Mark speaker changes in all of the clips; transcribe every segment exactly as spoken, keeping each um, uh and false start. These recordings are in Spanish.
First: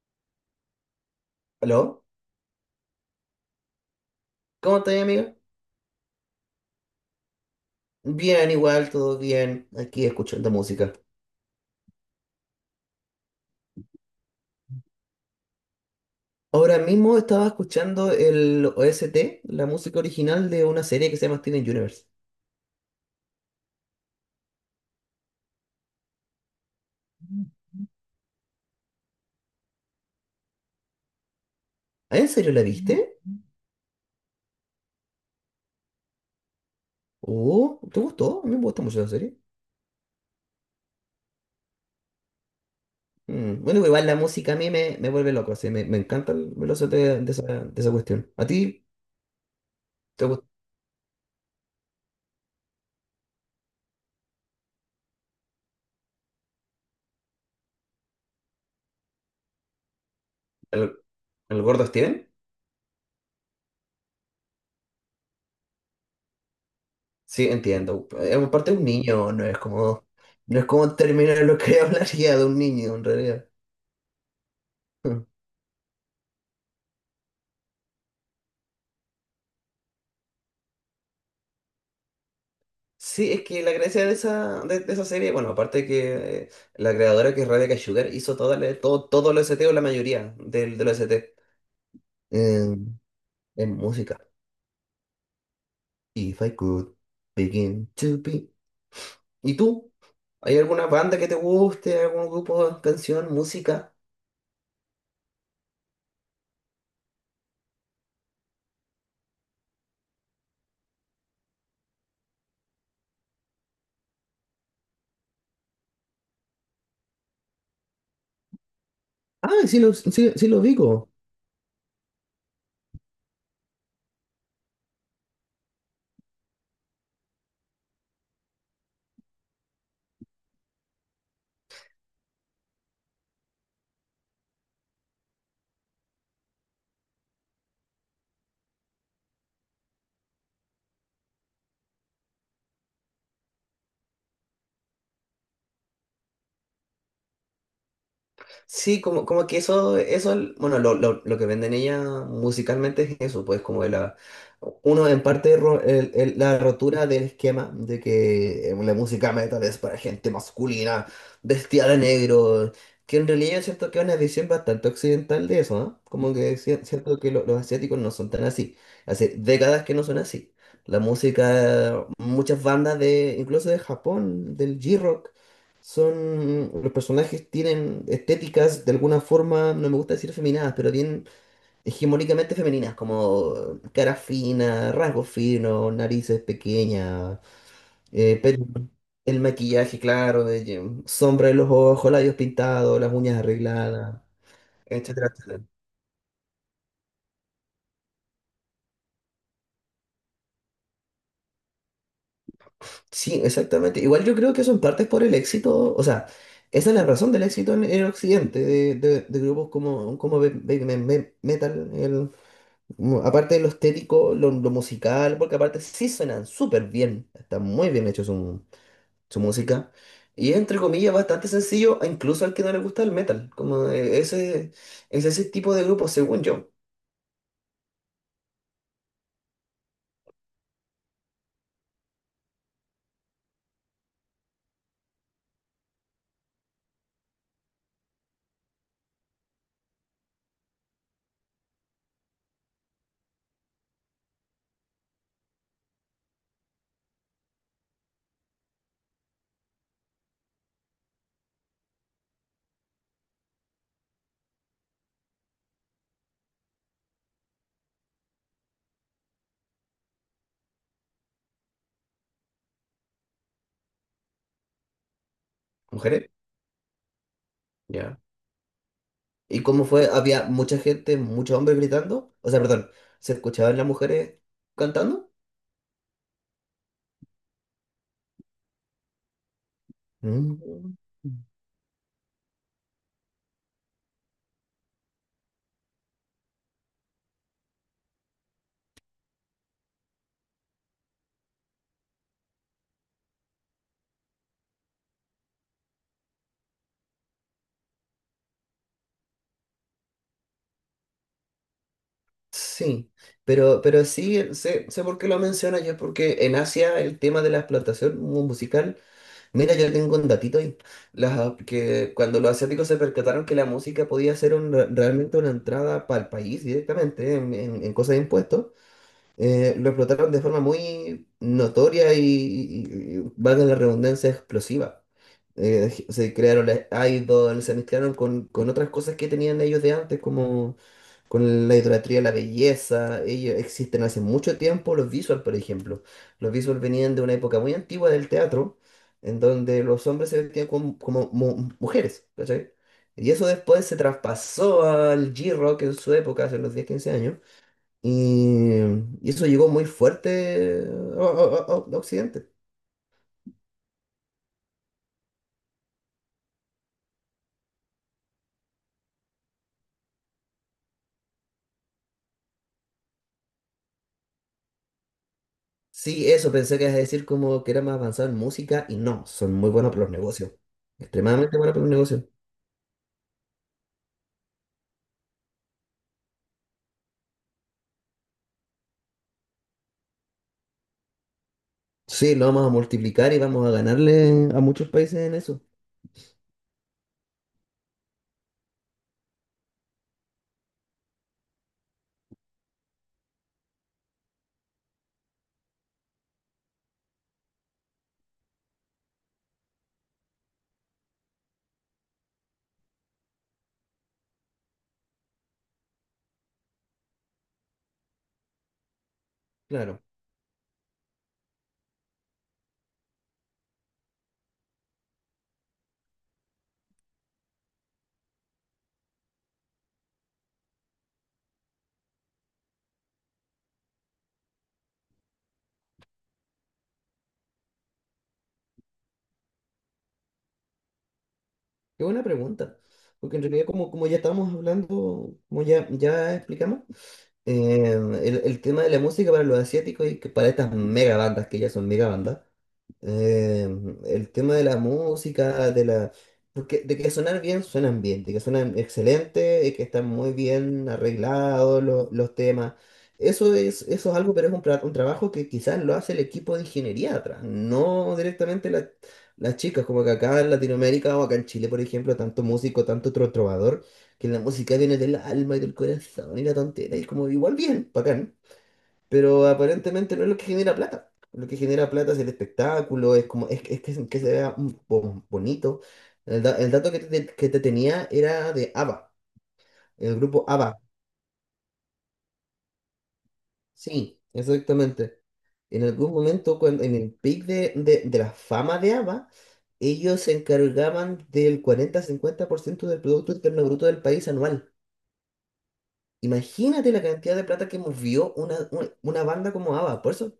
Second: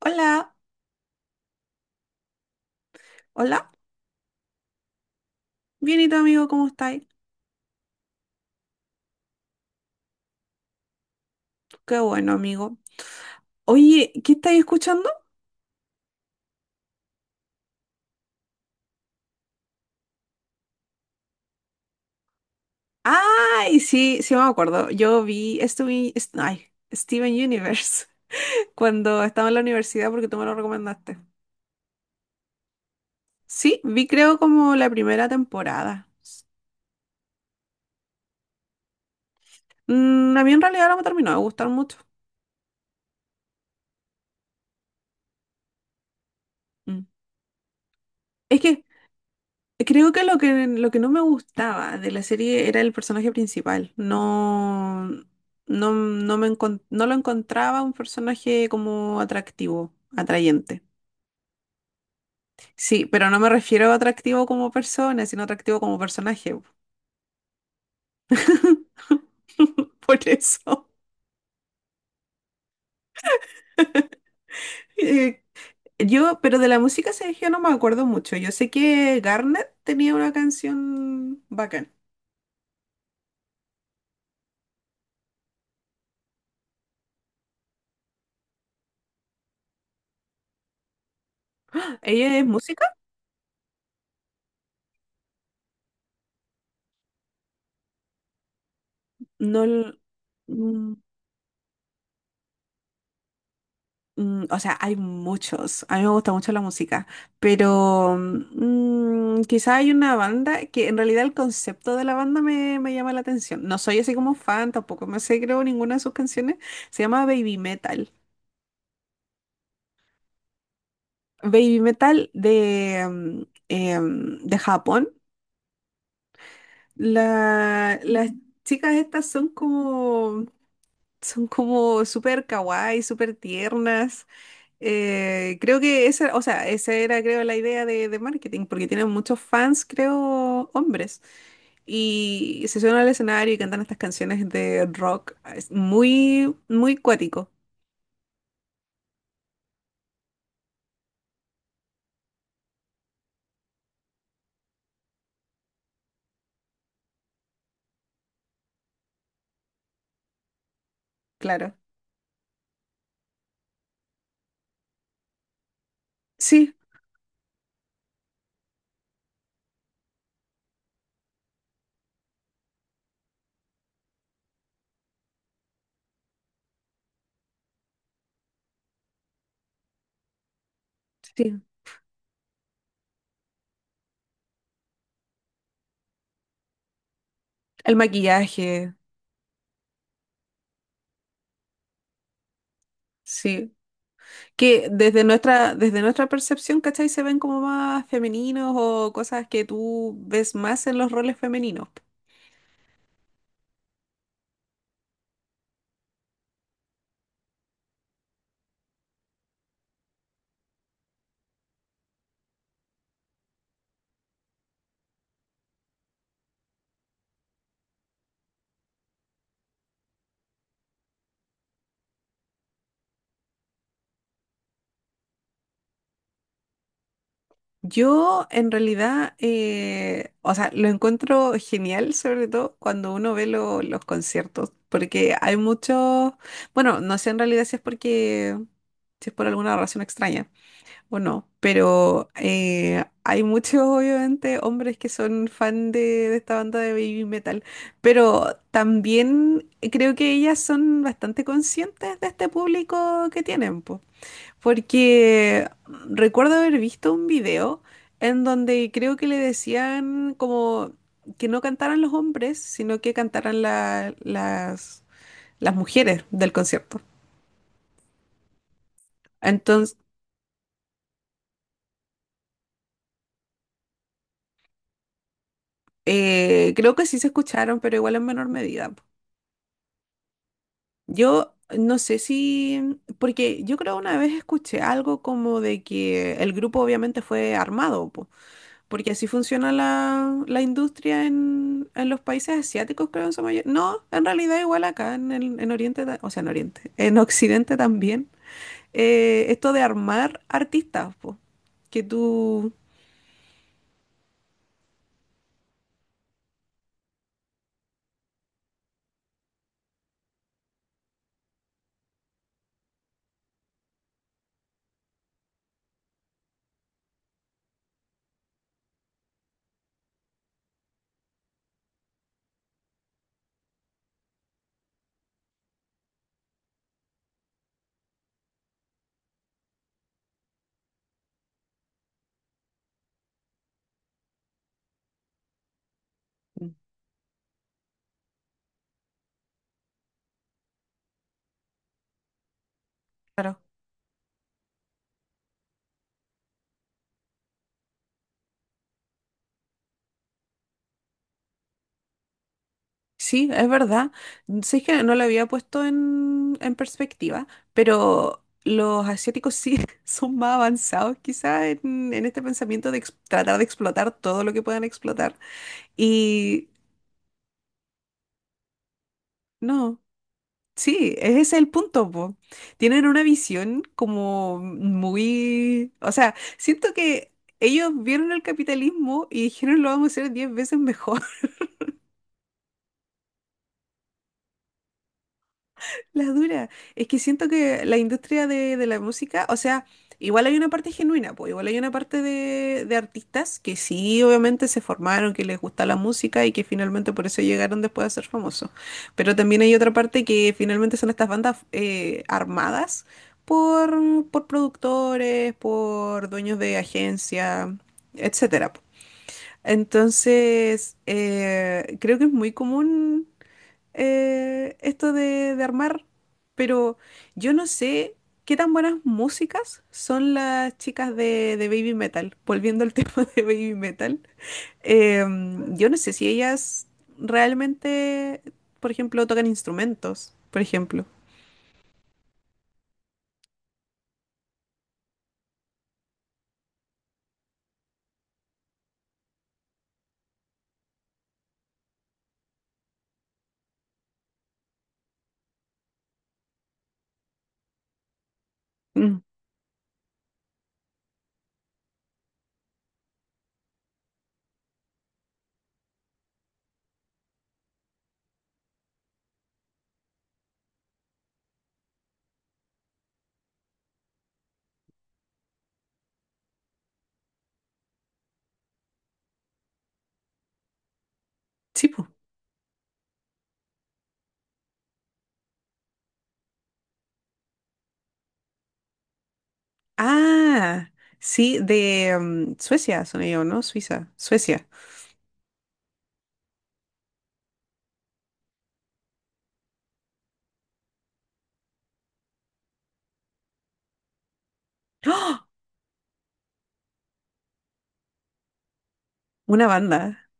Speaker 1: Hola,
Speaker 2: ¿Aló?
Speaker 1: hola.
Speaker 2: ¿Cómo estás, amigo?
Speaker 1: Bien, ¿y tu amigo cómo estáis?
Speaker 2: Bien, igual, todo bien, aquí escuchando música.
Speaker 1: Qué bueno, amigo. Oye, ¿qué estáis escuchando?
Speaker 2: Ahora mismo estaba escuchando el O S T, la música original de una serie que se llama Steven Universe.
Speaker 1: Ay, sí, sí me acuerdo. Yo vi estuve, est- ay, Steven Universe cuando estaba en la universidad porque tú me lo recomendaste.
Speaker 2: ¿Ah, en serio la viste?
Speaker 1: Sí, vi creo como la primera temporada.
Speaker 2: Oh, ¿te gustó? A mí me gusta mucho la serie.
Speaker 1: Mm, a mí en realidad no me terminó de gustar mucho.
Speaker 2: Mm. Bueno, igual la música a mí me, me vuelve loco, así, me, me encanta el, el O S T
Speaker 1: Mm.
Speaker 2: de esa, de esa cuestión. ¿A
Speaker 1: Es que
Speaker 2: ti
Speaker 1: creo que
Speaker 2: te
Speaker 1: lo
Speaker 2: gusta
Speaker 1: que lo que no me gustaba de la serie era el personaje principal. No, no, no me encon- no lo encontraba un personaje como atractivo, atrayente.
Speaker 2: el, el gordo Steven?
Speaker 1: Sí, pero no me refiero a atractivo como persona, sino atractivo como personaje.
Speaker 2: Sí, entiendo. Eh, Aparte es un niño, no es como,
Speaker 1: Por
Speaker 2: no es
Speaker 1: eso.
Speaker 2: como terminar lo que hablaría de un niño en realidad.
Speaker 1: Eh, yo, pero de la música, Sergio, no me acuerdo mucho. Yo sé que Garnet tenía una canción bacán.
Speaker 2: Sí, es que la gracia de esa, de, de esa serie, bueno, aparte de que eh, la creadora que es Rebecca Sugar hizo toda la- todo, todo el O S T o la mayoría del, del O S T
Speaker 1: ¿Ella es música?
Speaker 2: en, en música. If I could begin to be. ¿Y
Speaker 1: No.
Speaker 2: tú?
Speaker 1: l-
Speaker 2: ¿Hay alguna
Speaker 1: mm,
Speaker 2: banda que te guste? ¿Algún grupo, canción, música?
Speaker 1: Mm, o sea, hay muchos. A mí me gusta mucho la música, pero mm, quizá hay una banda que en realidad el concepto de la banda me, me llama la atención. No soy así como fan, tampoco me sé creo ninguna de sus canciones. Se llama Baby Metal.
Speaker 2: Ah, sí lo, sí, sí lo ubico.
Speaker 1: Baby Metal de, mm, em, de Japón. La- las Ujú, chicas estas son como, son como súper kawaii, súper tiernas. Eh, creo que esa, o sea, esa era, creo, la idea de, de marketing, porque tienen muchos fans, creo, hombres. Y se suben al escenario y cantan estas canciones de rock. Es muy, muy cuático,
Speaker 2: Sí, como, como que eso, eso, bueno, lo, lo, lo que venden ella musicalmente es eso, pues como de la, uno en parte ro- el- el- la rotura del esquema de que eh, la música metal es para gente masculina,
Speaker 1: claro.
Speaker 2: vestida de negro, que en realidad yo siento que es una visión bastante occidental de eso, ¿no? Como que
Speaker 1: Sí,
Speaker 2: si- siento que lo- los asiáticos no son tan así, hace décadas que no son así. La música, muchas bandas de, incluso de Japón, del j rock son, los personajes tienen estéticas de alguna forma, no me gusta decir feminadas, pero tienen
Speaker 1: sí.
Speaker 2: hegemónicamente femeninas, como cara fina, rasgos finos, narices pequeñas,
Speaker 1: El
Speaker 2: eh, pelo-
Speaker 1: maquillaje,
Speaker 2: el maquillaje claro, de que- sombra en los ojos, labios pintados, las uñas
Speaker 1: sí.
Speaker 2: arregladas,
Speaker 1: Que desde
Speaker 2: etcétera, etcétera.
Speaker 1: nuestra, desde nuestra percepción, ¿cachai? Se ven como más femeninos o cosas que tú ves más en los roles femeninos.
Speaker 2: Sí, exactamente. Igual yo creo que eso en parte es por el éxito, o sea, esa es la razón del éxito en, en Occidente, de, de- de grupos como, como Baby Metal, mu- aparte de lo estético, lo, lo musical, porque aparte sí suenan súper bien, está muy bien hecho su, su música. Y es, entre comillas, bastante sencillo, incluso al que no le gusta el metal. Como eh, ese, es ese tipo de grupo, según yo.
Speaker 1: Yo en realidad, eh, o sea, lo encuentro genial, sobre todo cuando uno ve lo- los conciertos, porque hay muchos, bueno, no sé en realidad si es porque, si es por alguna razón extraña o no, pero eh, hay muchos, obviamente, hombres que son fan de, de esta banda de baby metal, pero también creo que ellas son bastante conscientes de este público que tienen, porque recuerdo haber visto un video en donde creo que le decían como que no cantaran los hombres, sino que cantaran la- las, las mujeres
Speaker 2: Mujeres.
Speaker 1: del concierto.
Speaker 2: Ya. Y como
Speaker 1: Entonces,
Speaker 2: fue, había mucha gente, muchos hombres gritando. O sea, perdón, se escuchaban las mujeres cantando.
Speaker 1: eh, creo que sí se escucharon, pero igual en menor medida, po.
Speaker 2: Mm.
Speaker 1: Yo no sé si, porque yo creo una vez escuché algo como de que el grupo obviamente fue armado, po. Porque así funciona la, la industria en, en los países asiáticos, creo, en su mayoría. No, en realidad igual acá en, el- en Oriente, ta- o sea, en Oriente, en Occidente también. eh, esto de armar artistas, po, que tú...
Speaker 2: Sí, pero, pero sí, sé, sé por qué lo mencionas yo, porque en Asia el tema de la explotación mu- musical. Mira, yo tengo un datito ahí. Las- que cuando los asiáticos se percataron que la música podía ser un- realmente una entrada para el país directamente en, en, en cosas de impuestos, eh, lo explotaron de forma muy notoria y, y- y- valga la redundancia, explosiva. Eh, se crearon las idols, se mezclaron con, con otras cosas que tenían ellos de antes, como con la idolatría a la belleza. Ellos existen hace mucho tiempo, los visual, por ejemplo. Los
Speaker 1: Mm.
Speaker 2: visual venían de una época muy antigua del teatro, en donde los hombres se vestían como, como mu- mujeres, ¿cachai? Y eso
Speaker 1: Claro.
Speaker 2: después se traspasó al G-Rock en su época, hace unos diez quince años y, y eso llegó muy fuerte a, a- a- a Occidente.
Speaker 1: Sí, es verdad. Sé que no lo había puesto en, en perspectiva, pero los asiáticos sí son más avanzados quizá en, en este pensamiento de ex- tratar de explotar todo lo que puedan explotar.
Speaker 2: Sí, eso,
Speaker 1: Y
Speaker 2: pensé que ibas a decir como que era más avanzado en música y no, son muy buenos
Speaker 1: no.
Speaker 2: para los negocios.
Speaker 1: Sí, ese es
Speaker 2: Extremadamente
Speaker 1: el
Speaker 2: buenos para los
Speaker 1: punto,
Speaker 2: negocios.
Speaker 1: po. Tienen una visión como muy... O sea, siento que ellos vieron el capitalismo y dijeron lo vamos a hacer diez veces mejor.
Speaker 2: Sí, lo vamos a multiplicar y vamos a ganarle a muchos países en eso.
Speaker 1: La dura. Es que siento que la industria de, de la música, o sea, igual hay una parte genuina, pues igual hay una parte de, de artistas que sí, obviamente se formaron, que les gusta la música y que finalmente por eso llegaron después a ser famosos. Pero también hay otra parte que finalmente son estas bandas eh, armadas por, por productores, por dueños de agencia, etcétera.
Speaker 2: Claro,
Speaker 1: Entonces, eh, creo que es muy común eh, esto de, de armar, pero yo no sé qué tan buenas músicas son las chicas de, de Baby Metal, volviendo al tema de Baby Metal. Em, yo no sé si ellas realmente, por ejemplo, tocan instrumentos, por ejemplo.
Speaker 2: qué buena pregunta. Porque en realidad, como, como ya estábamos hablando, como ya, ya explicamos, eh, el, el tema de la música para los asiáticos y que para estas mega bandas, que ya son mega bandas, Eh, el tema de la música, de la... Porque de que sonar bien, suenan bien, de que suenan
Speaker 1: Mm,
Speaker 2: excelente, de que están muy bien arreglados lo- los temas. Eso es, eso es algo, pero es un, tra- un trabajo que quizás lo hace el equipo de ingeniería atrás, no directamente la- las chicas, como que acá en Latinoamérica o acá en Chile, por ejemplo, tanto músico, tanto tro- trovador, que la música viene del alma y del corazón y la tontera, y es como igual bien, bacán, pero aparentemente no es lo que genera plata. Lo que
Speaker 1: sí,
Speaker 2: genera
Speaker 1: po.
Speaker 2: plata es el espectáculo, es como, es, es que, que se vea mm, bo- bonito. El, da- el dato que te, que te tenía era de ABBA, el grupo ABBA.
Speaker 1: Ah, sí, de em, Suecia son ellos, ¿no? Suiza,
Speaker 2: Sí,
Speaker 1: Suecia.
Speaker 2: exactamente. En algún momento, cuando, en el pic de, de, de la fama de ABBA, ellos se encargaban del cuarenta-cincuenta por ciento del Producto Interno Bruto del país anual.
Speaker 1: ¡Ah!
Speaker 2: Imagínate la cantidad de plata que movió una, una, una banda
Speaker 1: Una
Speaker 2: como
Speaker 1: banda,
Speaker 2: ABBA. Por eso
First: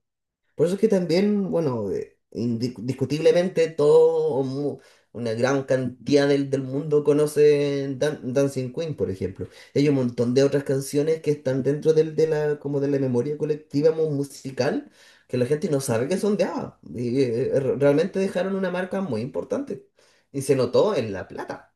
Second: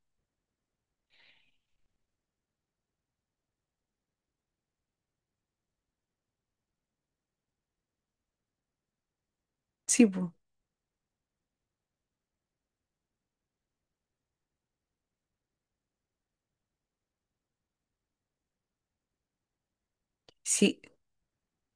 Speaker 2: Por eso es que también, bueno, eh, indiscutiblemente todo, o mu- una gran cantidad del, del mundo conoce Dan- Dancing Queen, por ejemplo. Y hay un
Speaker 1: sí, po.
Speaker 2: montón de otras canciones que están dentro del, de la, como de la memoria colectiva mu- musical, que la gente no sabe que son de ABBA. Y, eh, eh, re- realmente dejaron una marca muy importante. Y se
Speaker 1: Sí,
Speaker 2: notó en La Plata.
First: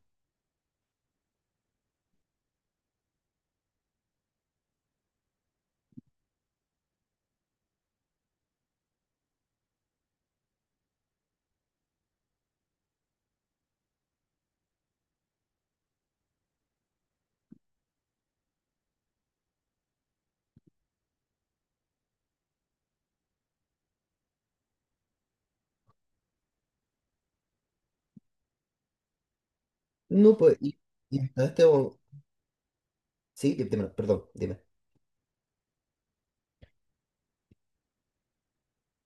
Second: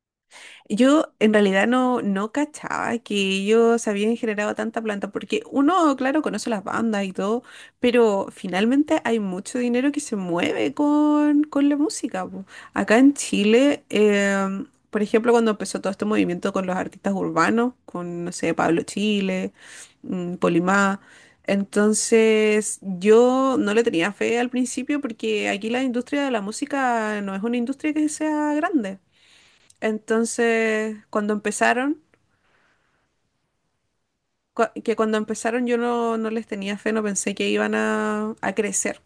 Speaker 1: yo en realidad no, no cachaba que ellos habían generado tanta planta, porque uno, claro, conoce las bandas y todo, pero finalmente hay mucho dinero que se mueve con, con la música, po. Acá en Chile, em, por ejemplo, cuando empezó todo este movimiento con los artistas urbanos, con, no sé, Pablo Chile, mm, Polimá. Entonces, yo no le tenía fe al principio porque aquí la industria de la música no es una industria que sea grande.
Speaker 2: No, pues, y,
Speaker 1: Entonces,
Speaker 2: y
Speaker 1: cuando
Speaker 2: hasta este... mo-
Speaker 1: empezaron,
Speaker 2: Sí, dime, perdón, dime.
Speaker 1: cua- que cuando empezaron yo no, no les tenía fe, no pensé que iban a, a crecer.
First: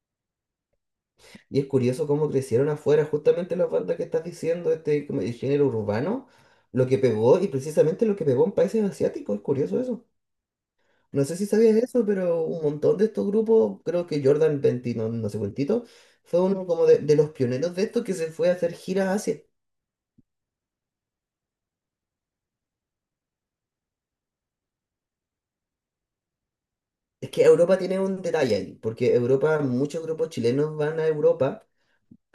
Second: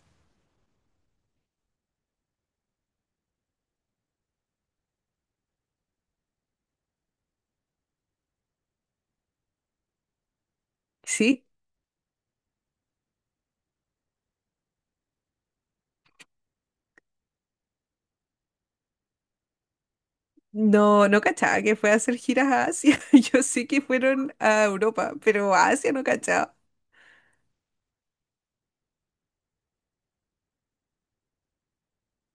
Speaker 2: Y es curioso cómo crecieron afuera justamente las bandas que estás diciendo, este como el género urbano, lo que pegó y precisamente lo que pegó en países asiáticos, es curioso eso. No sé
Speaker 1: Sí,
Speaker 2: si sabías eso, pero un montón de estos grupos, creo que Jordan veinte, no, no sé cuántito, fue uno como de, de los pioneros de estos que se fue a hacer giras a Asia.
Speaker 1: no, no cachaba que fue a hacer giras a Asia. Yo sé que fueron a Europa, pero a Asia no cachaba.
Speaker 2: Es que Europa tiene un detalle ahí, porque Europa, muchos grupos chilenos van a Europa,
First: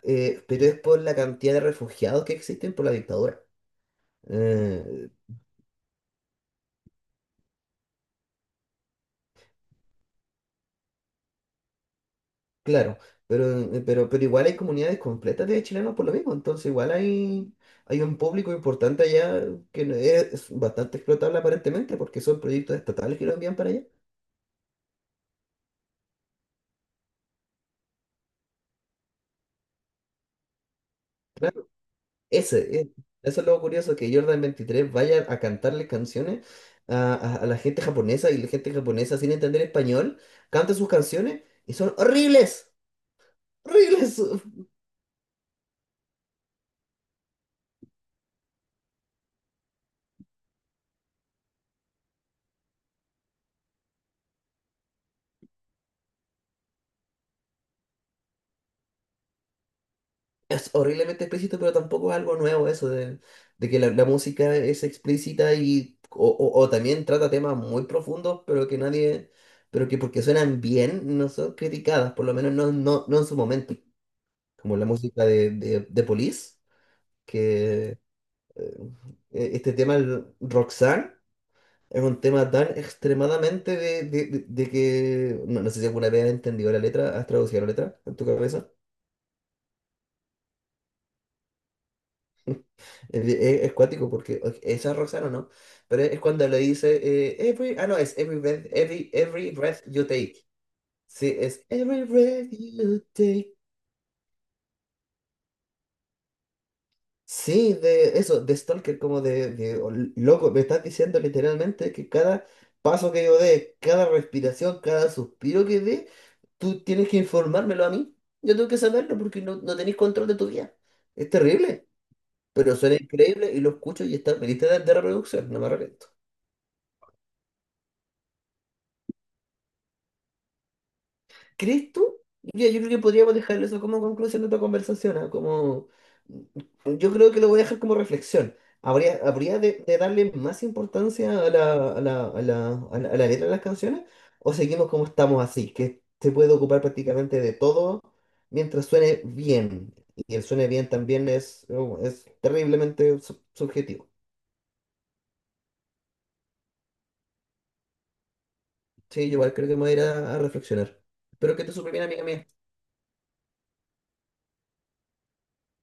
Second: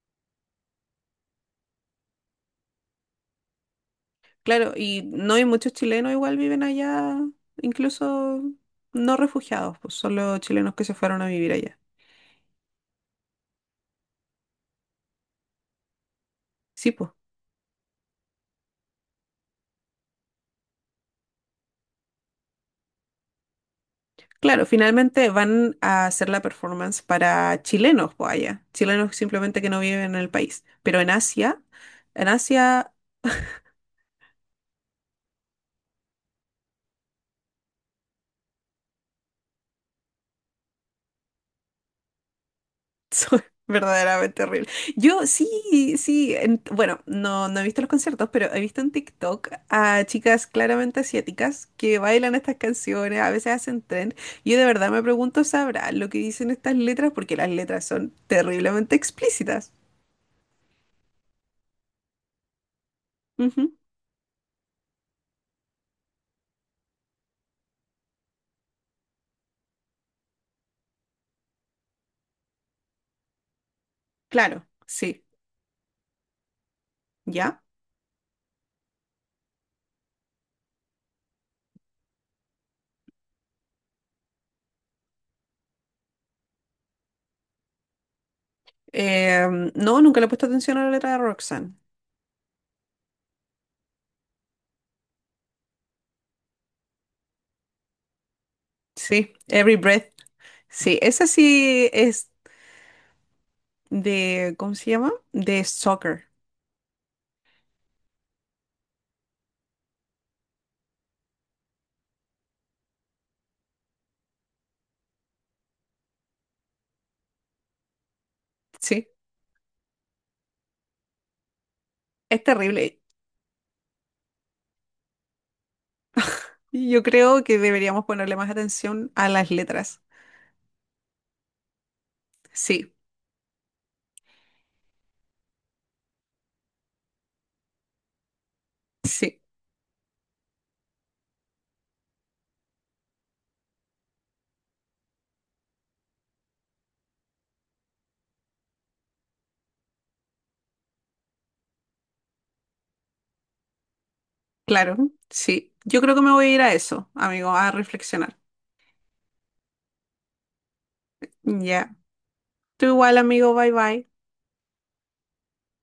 Speaker 2: eh, pero es por la cantidad de refugiados que existen por la dictadura.
Speaker 1: Claro, y
Speaker 2: Eh,
Speaker 1: no hay muchos chilenos igual viven allá, incluso no refugiados, pues solo chilenos que se fueron a vivir allá.
Speaker 2: Claro, pero, eh, pero, pero igual hay comunidades completas de chilenos por lo mismo, entonces
Speaker 1: Sí,
Speaker 2: igual
Speaker 1: pues.
Speaker 2: hay, hay un público importante allá, que no- es es bastante explotable aparentemente porque son proyectos estatales que lo envían para allá.
Speaker 1: Claro, finalmente van a hacer la performance para chilenos, pues allá. Chilenos simplemente que no viven en el país. Pero en Asia,
Speaker 2: Claro,
Speaker 1: en
Speaker 2: ese, es-
Speaker 1: Asia,
Speaker 2: eso es lo curioso, que Jordan veintitrés vaya a cantarle canciones a, a- a la gente japonesa, y la gente japonesa, sin entender español, canta sus canciones, y son horribles,
Speaker 1: soy
Speaker 2: horribles.
Speaker 1: verdaderamente horrible. Yo sí, sí, en- bueno, no, no he visto los conciertos, pero he visto en TikTok a chicas claramente asiáticas que bailan estas canciones, a veces hacen tren. Yo de verdad me pregunto, ¿sabrán lo que dicen estas letras? Porque las letras son terriblemente explícitas.
Speaker 2: Es horriblemente explícito, pero tampoco es algo nuevo eso de, de
Speaker 1: Ujú.
Speaker 2: que la, la música es explícita y o, o- o también trata temas muy profundos, pero que nadie, pero que porque suenan bien no son criticadas, por lo menos no, no, no en su momento,
Speaker 1: Claro,
Speaker 2: como la
Speaker 1: sí,
Speaker 2: música de, de, de Police,
Speaker 1: ¿ya?
Speaker 2: que eh, e, este tema, el Roxanne, es un tema tan extremadamente de, de, de- de que no, no sé si alguna vez has entendido la letra, has traducido la letra en tu cabeza.
Speaker 1: Eh, no, nunca le he puesto atención a la letra de Roxanne.
Speaker 2: Es, de- es- es cuático porque o- esa es Roxana, ¿no? Pero es cuando le dice eh, every, ah no, es every breath, every,
Speaker 1: Sí,
Speaker 2: every
Speaker 1: Every
Speaker 2: breath you
Speaker 1: Breath.
Speaker 2: take.
Speaker 1: Sí, esa
Speaker 2: Sí, es
Speaker 1: sí
Speaker 2: every
Speaker 1: es
Speaker 2: breath you take.
Speaker 1: de, ¿cómo se llama? De soccer.
Speaker 2: Sí, de eso, de Stalker, como de, de o- loco, me estás diciendo literalmente que cada paso que yo dé, cada respiración, cada suspiro que dé, tú tienes que informármelo a mí. Yo tengo que
Speaker 1: Sí,
Speaker 2: saberlo porque no, no tenés control de tu vida. Es terrible,
Speaker 1: es
Speaker 2: pero suena
Speaker 1: terrible.
Speaker 2: increíble y lo escucho y está en mi lista de, de reproducción, no me arrepiento.
Speaker 1: Yo creo que deberíamos ponerle más atención a las letras.
Speaker 2: ¿Crees tú? Ya, yo creo
Speaker 1: Sí,
Speaker 2: que podríamos dejar eso como conclusión de tu conversación. ah, Como, mm, yo creo que lo voy a dejar como reflexión. Habría,
Speaker 1: sí,
Speaker 2: habría de, de darle más importancia a la, a la, a la, a la- a la letra de las canciones, o seguimos como estamos así, que se puede ocupar prácticamente de todo mientras suene bien. Y el suene bien también es, oh, es terriblemente sub- subjetivo.
Speaker 1: claro, sí. Yo creo que me voy a ir a eso, amigo, a reflexionar.
Speaker 2: Sí, yo igual creo que me voy a ir a, a reflexionar. Espero que te súper
Speaker 1: Ya.
Speaker 2: bien, amiga mía.
Speaker 1: Tú igual, amigo, bye bye.